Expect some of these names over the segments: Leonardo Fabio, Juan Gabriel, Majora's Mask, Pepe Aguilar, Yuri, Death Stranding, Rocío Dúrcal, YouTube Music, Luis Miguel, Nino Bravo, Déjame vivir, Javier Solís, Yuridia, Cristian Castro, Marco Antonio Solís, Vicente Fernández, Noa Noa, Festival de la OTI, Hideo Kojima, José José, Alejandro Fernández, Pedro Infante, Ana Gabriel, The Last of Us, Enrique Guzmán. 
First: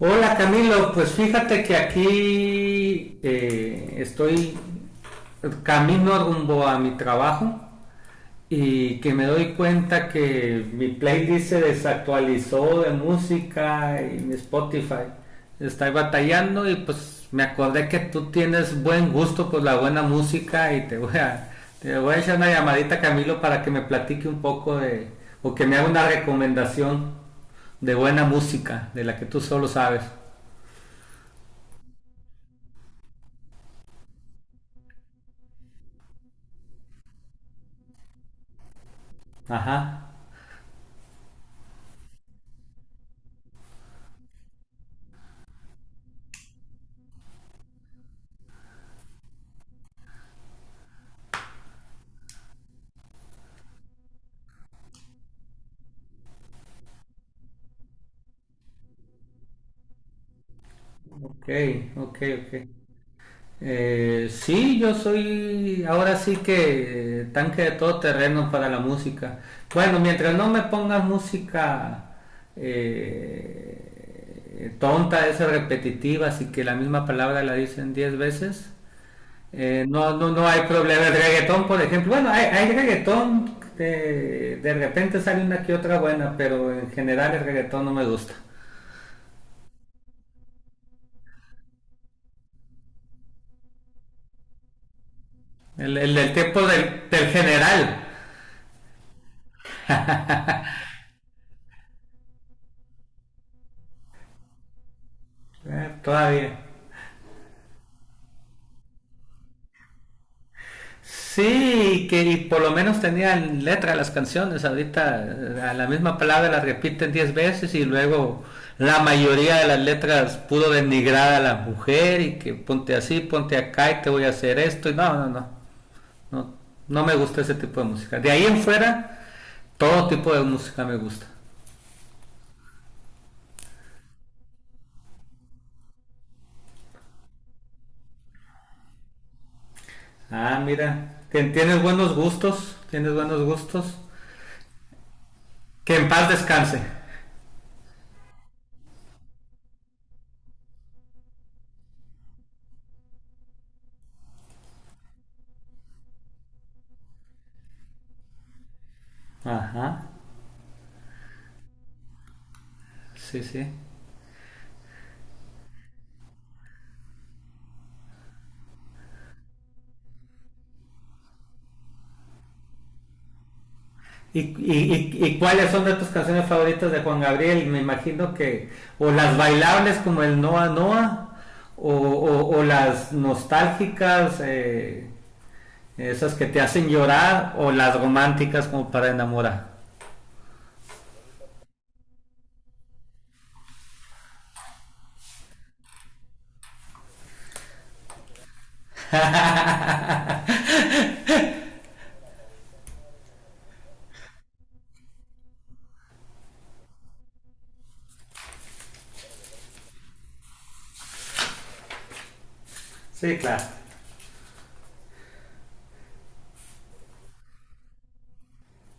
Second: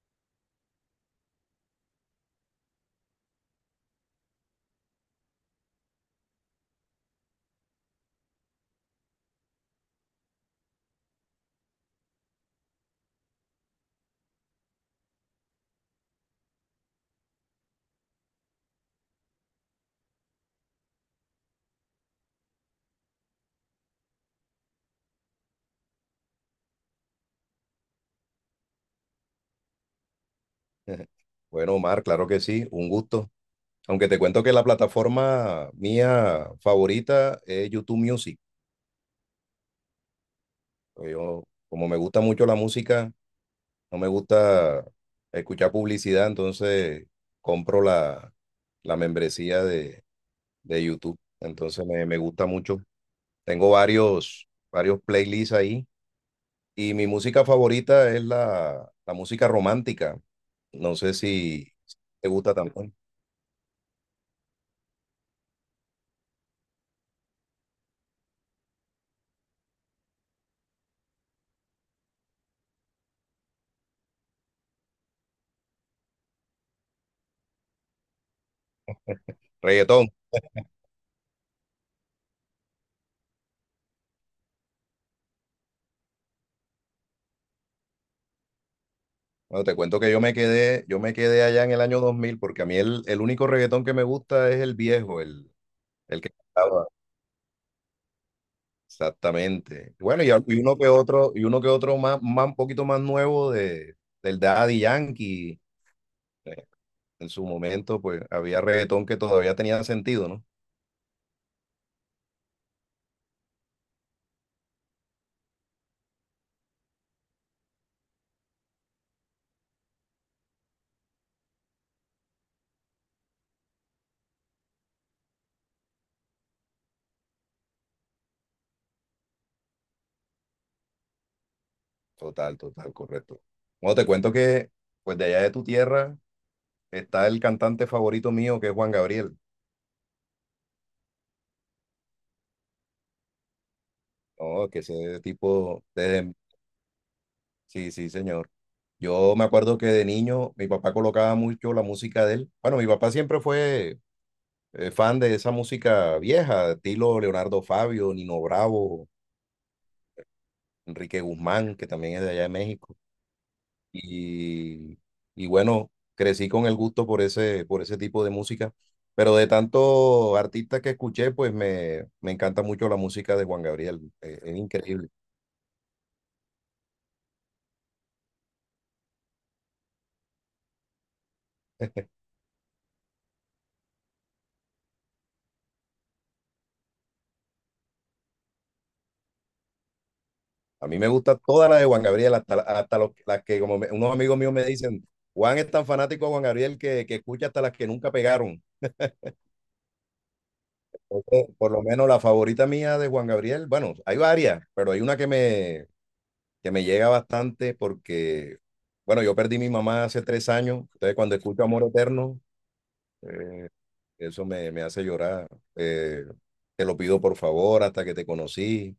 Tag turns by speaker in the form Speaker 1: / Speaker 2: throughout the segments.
Speaker 1: Hola Camilo, pues fíjate que aquí estoy camino rumbo a mi trabajo y que me doy cuenta que mi playlist se desactualizó de música y mi Spotify. Estoy batallando y pues me acordé que tú tienes buen gusto por la buena música y te voy a echar una llamadita Camilo para que me platique un poco o que me haga una recomendación de buena música, de la que tú solo sabes.
Speaker 2: Bueno, Omar, claro que sí, un gusto. Aunque te cuento que la plataforma mía favorita es YouTube Music.
Speaker 1: Ajá,
Speaker 2: Yo, como me gusta mucho la música, no me gusta escuchar publicidad, entonces compro la membresía de YouTube. Entonces me gusta mucho. Tengo varios playlists ahí y mi música favorita es la música romántica. No sé
Speaker 1: ok,
Speaker 2: si
Speaker 1: ok,
Speaker 2: te gusta
Speaker 1: ok.
Speaker 2: también.
Speaker 1: Sí, yo soy ahora sí que tanque de todo terreno para la música. Bueno, mientras no me pongas música tonta, esa repetitiva, así que la misma palabra la dicen 10 veces,
Speaker 2: Reggaetón.
Speaker 1: no, no, no hay problema. El reggaetón, por ejemplo, bueno, hay reggaetón, de repente sale una que otra buena, pero en general el reggaetón no me gusta.
Speaker 2: Bueno, te cuento que yo me quedé allá en el año 2000, porque a mí el único reggaetón que me gusta es el viejo, el,
Speaker 1: El, el,
Speaker 2: el que
Speaker 1: el tiempo
Speaker 2: cantaba.
Speaker 1: del general.
Speaker 2: Exactamente. Bueno, y uno que otro, y uno que otro más un poquito más nuevo del Daddy Yankee.
Speaker 1: Todavía.
Speaker 2: Eh, En su momento, pues había reggaetón que todavía tenía sentido, ¿no?
Speaker 1: Sí, que y por lo menos tenían letra las canciones. Ahorita a la misma palabra la repiten 10 veces y luego la mayoría de las letras pudo denigrar a la mujer y que ponte así, ponte acá y te voy a hacer esto. Y no, no, no. No, no me gusta ese tipo de música. De ahí en fuera, todo tipo de música me gusta.
Speaker 2: Total, total, correcto. Bueno, te cuento que, pues de allá de tu tierra está el cantante favorito mío, que es Juan Gabriel.
Speaker 1: Ah, mira, tienes buenos gustos, tienes buenos gustos.
Speaker 2: No, que ese tipo,
Speaker 1: Que en paz
Speaker 2: desde.
Speaker 1: descanse.
Speaker 2: Sí, sí, señor. Yo me acuerdo que de niño mi papá colocaba mucho la música de él. Bueno, mi papá siempre fue fan de esa música vieja, estilo Leonardo Fabio, Nino Bravo,
Speaker 1: Ajá.
Speaker 2: Enrique Guzmán, que también es de allá de México.
Speaker 1: Sí, sí.
Speaker 2: Y, y bueno, crecí con el gusto por ese tipo de música. Pero de tantos artistas que escuché, pues me encanta mucho la música de Juan Gabriel.
Speaker 1: ¿Y,
Speaker 2: Es increíble.
Speaker 1: y, y, y cuáles son de tus canciones favoritas de Juan Gabriel? Me imagino o las bailables como el Noa Noa, o las nostálgicas, esas que te hacen llorar, o las románticas como para enamorar.
Speaker 2: A mí me gusta toda la de Juan Gabriel, hasta los las que unos amigos míos me dicen, Juan es tan fanático de Juan Gabriel que escucha hasta las que nunca pegaron. Entonces, por lo menos la favorita mía de Juan Gabriel, bueno, hay varias, pero hay una que me llega bastante porque, bueno, yo perdí a mi mamá hace 3 años, entonces cuando escucho Amor Eterno,
Speaker 1: Sí, claro.
Speaker 2: eh, eso me hace llorar. Eh, Te lo pido por favor, hasta que te conocí.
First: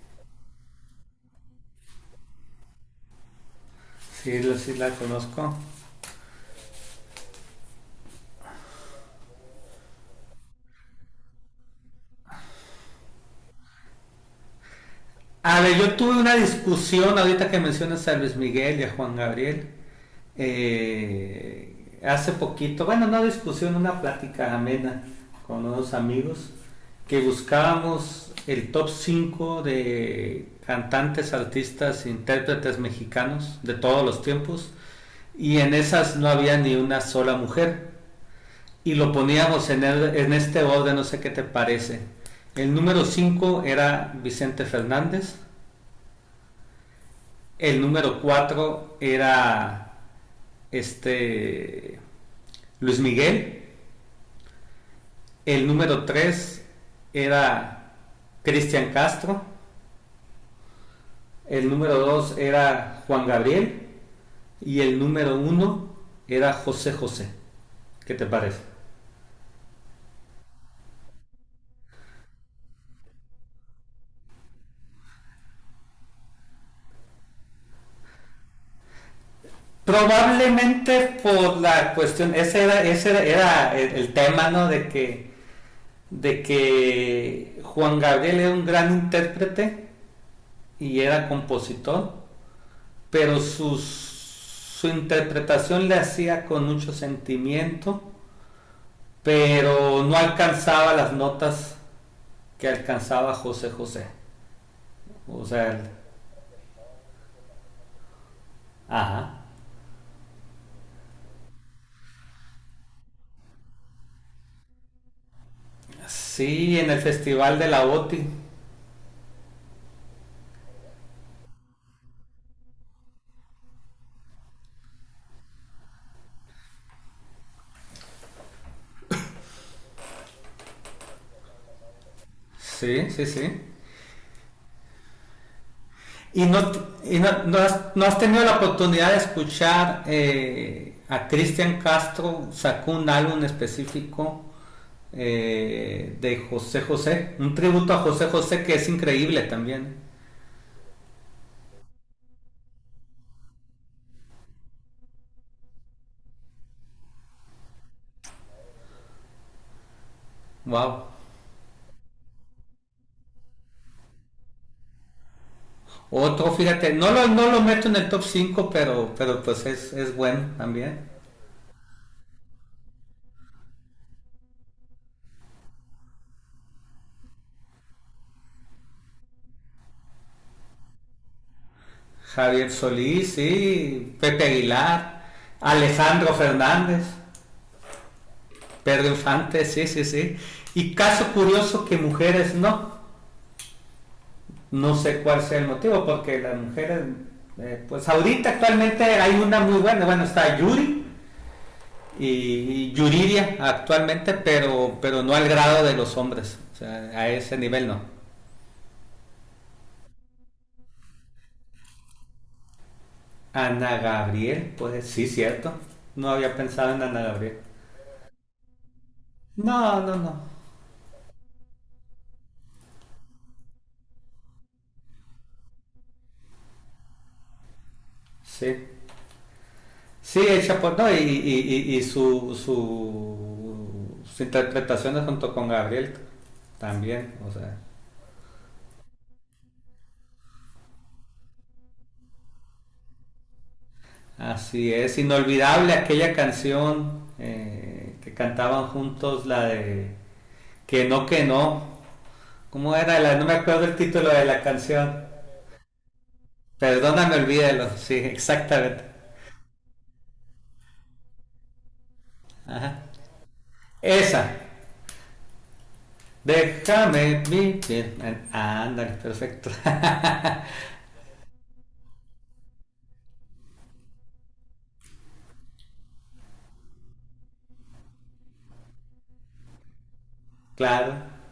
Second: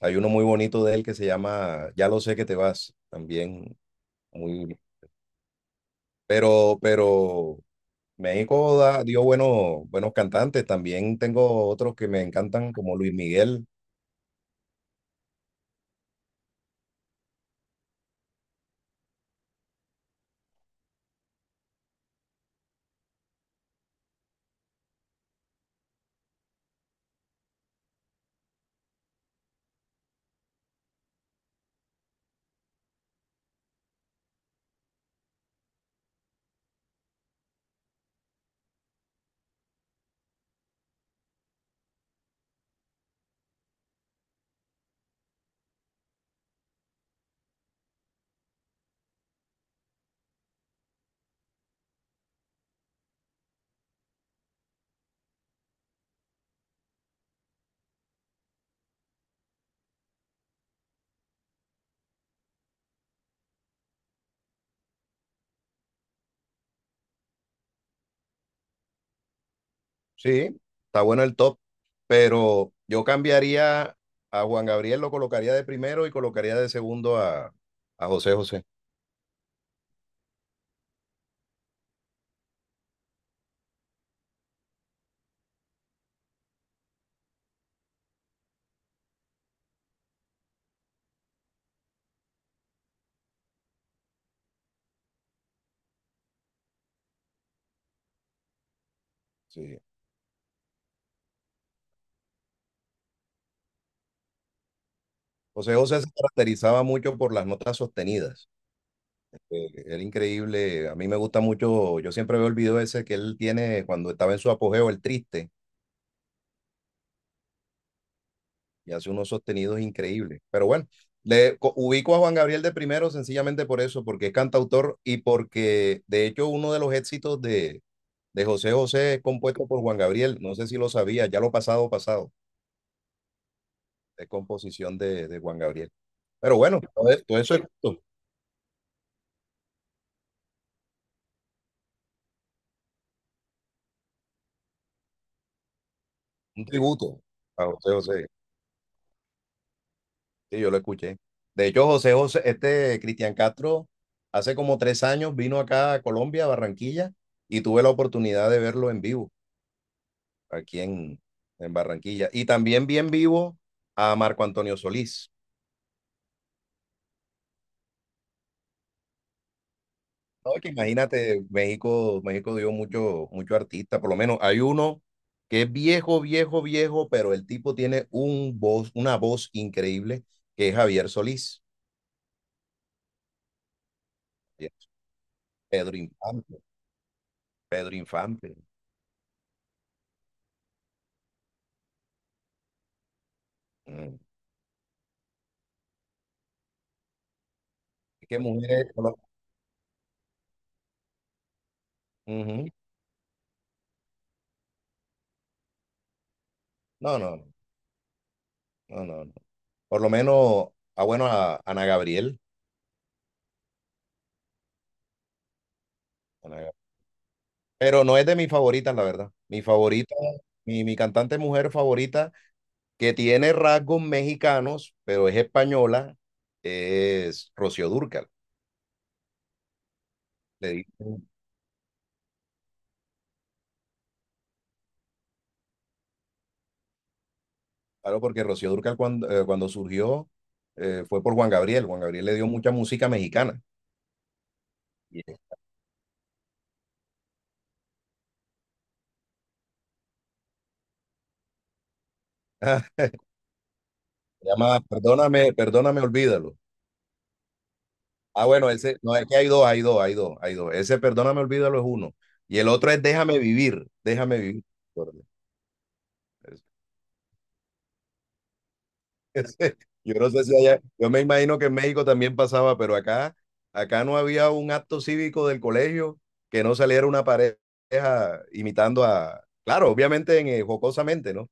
Speaker 2: Hay uno muy bonito de él que se llama Ya lo sé que te vas, también
Speaker 1: Sí, sí
Speaker 2: muy.
Speaker 1: la conozco.
Speaker 2: Pero México dio buenos, buenos cantantes. También tengo otros que me encantan, como Luis Miguel.
Speaker 1: A ver, yo tuve una discusión ahorita que mencionas a Luis Miguel y a Juan Gabriel. Hace poquito, bueno, no discusión, una plática amena con unos amigos que buscábamos el top 5 de cantantes, artistas, intérpretes mexicanos de todos los tiempos y en esas no había ni una sola mujer y lo poníamos en este orden, no sé qué te parece. El número 5 era Vicente Fernández, el número 4 era este Luis Miguel. El número 3 era Cristian Castro. El número 2 era Juan Gabriel. Y el número uno era José José. ¿Qué te parece?
Speaker 2: Sí, está bueno el top, pero yo cambiaría a Juan Gabriel, lo colocaría de primero y colocaría de segundo a José José.
Speaker 1: Probablemente por la cuestión, era el tema, ¿no? De que Juan Gabriel era un gran intérprete y era compositor pero su interpretación le hacía con mucho sentimiento,
Speaker 2: Sí.
Speaker 1: pero no alcanzaba las notas que alcanzaba José José. O sea,
Speaker 2: José José se caracterizaba mucho por las notas sostenidas.
Speaker 1: ajá.
Speaker 2: Era increíble. A mí me gusta mucho. Yo siempre veo el video ese que él tiene cuando estaba en su apogeo, el triste,
Speaker 1: Sí, en el Festival de la OTI.
Speaker 2: y hace unos sostenidos increíbles. Pero bueno, le ubico a Juan Gabriel de primero sencillamente por eso, porque es cantautor y porque de hecho uno de los éxitos de, José José es compuesto por Juan Gabriel. No sé si lo sabía, ya lo pasado, pasado,
Speaker 1: Sí, sí, sí.
Speaker 2: es composición de Juan Gabriel.
Speaker 1: ¿Y
Speaker 2: Pero
Speaker 1: no,
Speaker 2: bueno, todo eso
Speaker 1: ¿No
Speaker 2: es
Speaker 1: no has tenido la oportunidad de escuchar a Cristian Castro sacó un álbum específico de
Speaker 2: un
Speaker 1: José
Speaker 2: tributo
Speaker 1: José, un
Speaker 2: a José
Speaker 1: tributo a
Speaker 2: José.
Speaker 1: José José que es increíble también.
Speaker 2: Sí, yo lo escuché. De hecho, José José, este Cristian Castro, hace como 3 años vino acá a Colombia, a Barranquilla, y tuve la oportunidad de verlo en vivo. Aquí
Speaker 1: Wow.
Speaker 2: en Barranquilla. Y también bien vivo a Marco Antonio Solís.
Speaker 1: Otro, fíjate, no lo meto en el top 5 pero pues es bueno
Speaker 2: No, que
Speaker 1: también.
Speaker 2: imagínate, México, México dio mucho, mucho artista, por lo menos hay uno que es viejo, viejo, viejo, pero el tipo tiene una voz increíble, que es Javier Solís,
Speaker 1: Javier Solís, sí, Pepe Aguilar,
Speaker 2: Pedro
Speaker 1: Alejandro
Speaker 2: Infante,
Speaker 1: Fernández,
Speaker 2: Pedro Infante.
Speaker 1: Pedro Infante, sí, sí, sí. Y caso curioso que mujeres no.
Speaker 2: Mm.
Speaker 1: No sé cuál sea el motivo, porque pues
Speaker 2: ¿Qué
Speaker 1: ahorita
Speaker 2: mujeres?
Speaker 1: actualmente
Speaker 2: Por lo-.
Speaker 1: hay una muy buena, bueno, está Yuri y,
Speaker 2: Ujú.
Speaker 1: y Yuridia actualmente, pero no al grado de los hombres, o sea,
Speaker 2: No,
Speaker 1: a
Speaker 2: no,
Speaker 1: ese nivel no.
Speaker 2: no, no, no. Por lo menos, ah, bueno, a Ana Gabriel.
Speaker 1: Ana Gabriel, pues sí, cierto. No había
Speaker 2: Ana.
Speaker 1: pensado en Ana Gabriel.
Speaker 2: Pero no es de mis favoritas, la verdad. Mi
Speaker 1: No,
Speaker 2: favorita,
Speaker 1: no, no.
Speaker 2: mi cantante mujer favorita, que tiene rasgos mexicanos, pero es española, es Rocío Dúrcal.
Speaker 1: Sí. Sí, el
Speaker 2: Le
Speaker 1: Chapo, no, y,
Speaker 2: dicen,
Speaker 1: y, y- y sus interpretaciones junto con Gabriel también, o sea,
Speaker 2: claro, porque Rocío Dúrcal cuando, cuando, surgió fue por Juan Gabriel. Juan Gabriel le dio mucha música mexicana.
Speaker 1: así es,
Speaker 2: Y
Speaker 1: inolvidable aquella canción que cantaban juntos, la de que no, ¿cómo era? No me acuerdo el título de
Speaker 2: se
Speaker 1: la
Speaker 2: llama
Speaker 1: canción,
Speaker 2: Perdóname, Perdóname, Olvídalo.
Speaker 1: perdóname, olvídalo, sí,
Speaker 2: Ah, bueno, ese,
Speaker 1: exactamente.
Speaker 2: no, es que hay dos, hay dos, hay dos, hay dos. Ese Perdóname, Olvídalo es uno. Y el otro es
Speaker 1: Ajá.
Speaker 2: Déjame Vivir, Déjame
Speaker 1: Esa,
Speaker 2: Vivir.
Speaker 1: déjame vivir. Ándale, perfecto.
Speaker 2: Yo no sé si allá, yo me imagino que en México también pasaba, pero acá no había un acto cívico del colegio que no saliera una pareja imitando a, claro, obviamente
Speaker 1: Claro.
Speaker 2: jocosamente, ¿no?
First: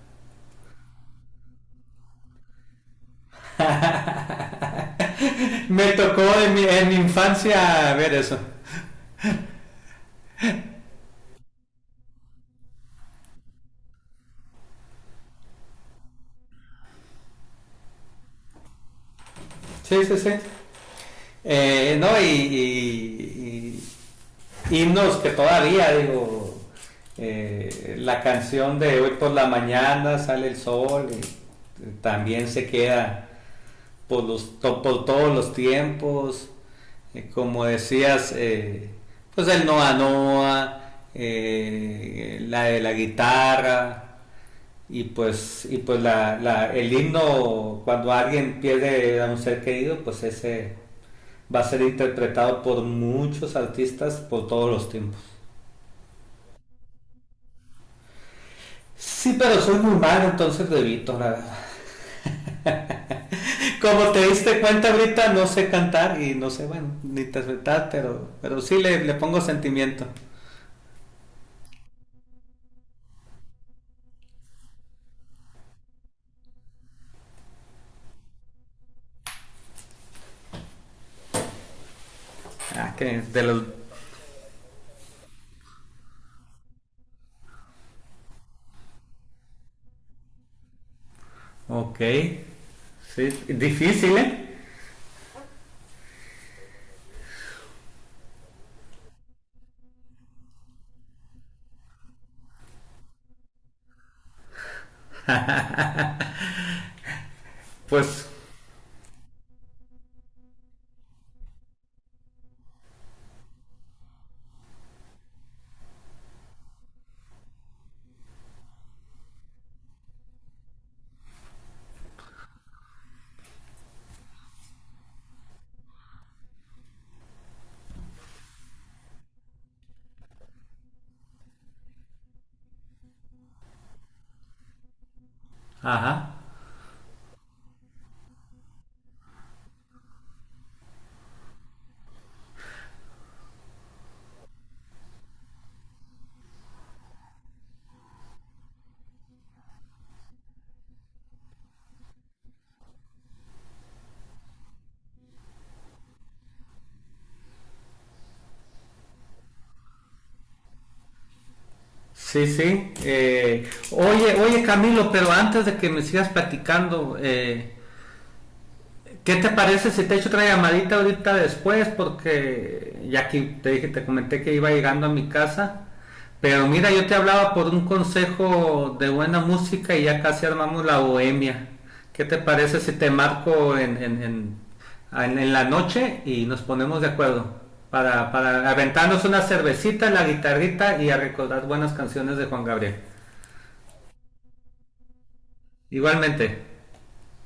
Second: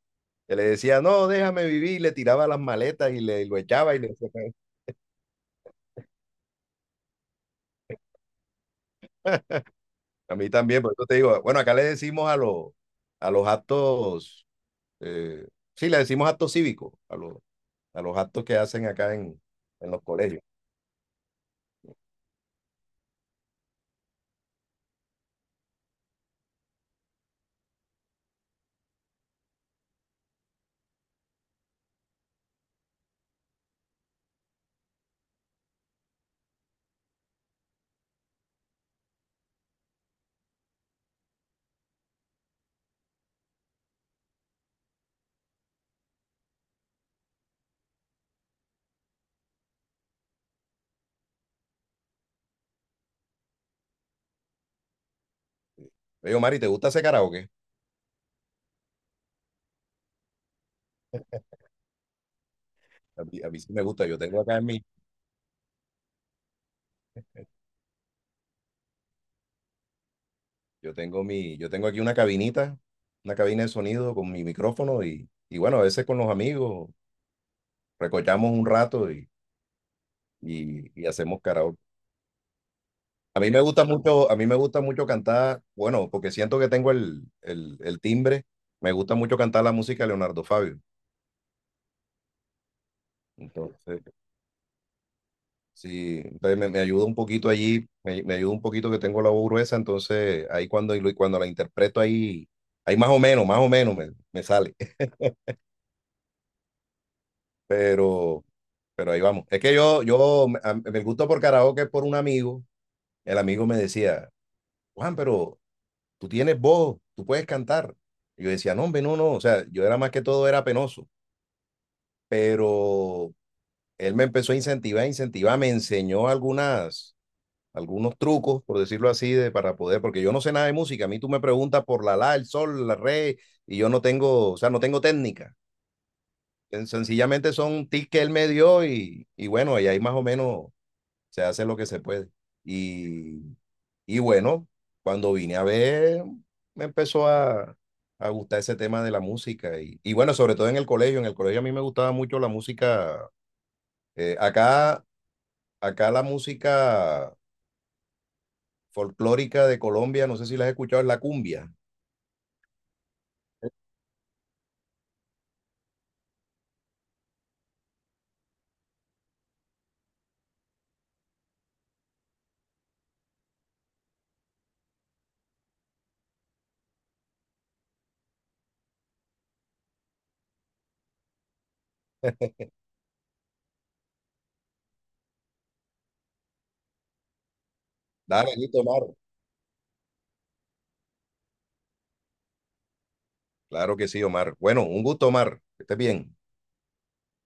Speaker 2: Que le decía, no, déjame vivir, y le tiraba las maletas y lo echaba y le
Speaker 1: Me tocó en mi infancia ver eso.
Speaker 2: a mí también, por eso te digo, bueno, acá le decimos a los actos, eh, sí, le decimos actos cívicos, a los actos que hacen acá en los
Speaker 1: Sí, sí, sí.
Speaker 2: colegios.
Speaker 1: No, y- y himnos que todavía, digo, la canción de hoy por la mañana sale el sol y también se queda por, los, por todos los tiempos, como decías, pues el Noa Noa, la de la guitarra, y pues el himno, cuando alguien pierde a un ser querido, pues ese va a ser interpretado por muchos artistas por todos los tiempos.
Speaker 2: Yo digo, Mari, ¿te gusta ese karaoke?
Speaker 1: Sí, pero soy muy malo, entonces lo evito, la verdad.
Speaker 2: A mí sí me gusta,
Speaker 1: Como
Speaker 2: yo
Speaker 1: te
Speaker 2: tengo acá
Speaker 1: diste
Speaker 2: en mi.
Speaker 1: cuenta ahorita, no sé cantar y no sé, bueno, ni interpretar, pero sí le pongo sentimiento.
Speaker 2: Yo tengo aquí una cabina de sonido con mi micrófono y bueno, a veces con los amigos recochamos un rato y hacemos karaoke.
Speaker 1: Ah, que
Speaker 2: A
Speaker 1: de
Speaker 2: mí me
Speaker 1: los...
Speaker 2: gusta mucho, a mí me gusta mucho cantar, bueno, porque siento que tengo el timbre, me gusta mucho cantar la música de Leonardo Fabio.
Speaker 1: Ok. Sí,
Speaker 2: Entonces,
Speaker 1: difícil, ¿eh?
Speaker 2: sí, entonces me ayuda un poquito allí, me ayuda un poquito que tengo la voz gruesa, entonces ahí cuando la interpreto ahí, ahí más o menos me sale.
Speaker 1: Pues,
Speaker 2: pero, pero ahí vamos. Es que yo me gusto por karaoke es por un amigo. El amigo me decía, Juan, pero tú tienes voz, tú puedes cantar. Y yo decía, no, hombre, no, no. O sea, yo era más que todo, era penoso. Pero él me empezó a incentivar, incentivar, me enseñó algunos trucos, por decirlo así, para poder, porque yo no sé nada de música. A mí tú me preguntas por la, el sol, la re, y yo no tengo, o sea, no tengo técnica.
Speaker 1: ajá.
Speaker 2: Sencillamente son tips que él me dio y, bueno, y ahí más o menos se hace lo que se puede. Y, y bueno, cuando vine a ver, me empezó a gustar ese tema de la música. Y bueno, sobre todo en el colegio a mí me gustaba mucho la música. eh, acá, acá la música folclórica de Colombia, no sé si la has escuchado, es la cumbia.
Speaker 1: Sí, sí. Oye, oye Camilo, pero antes de que me sigas platicando, ¿qué te parece si te echo otra llamadita ahorita después? Porque ya que te dije, te comenté que iba llegando a mi casa. Pero mira, yo te hablaba por un consejo de buena música y ya casi armamos la bohemia. ¿Qué te parece si te marco en la noche y nos ponemos de acuerdo?
Speaker 2: Dale,
Speaker 1: Para
Speaker 2: listo, Omar.
Speaker 1: aventarnos una cervecita, la guitarrita y a recordar buenas canciones de Juan Gabriel.
Speaker 2: Claro que sí, Omar. Bueno, un gusto, Omar. Que estés bien.
Speaker 1: Igualmente.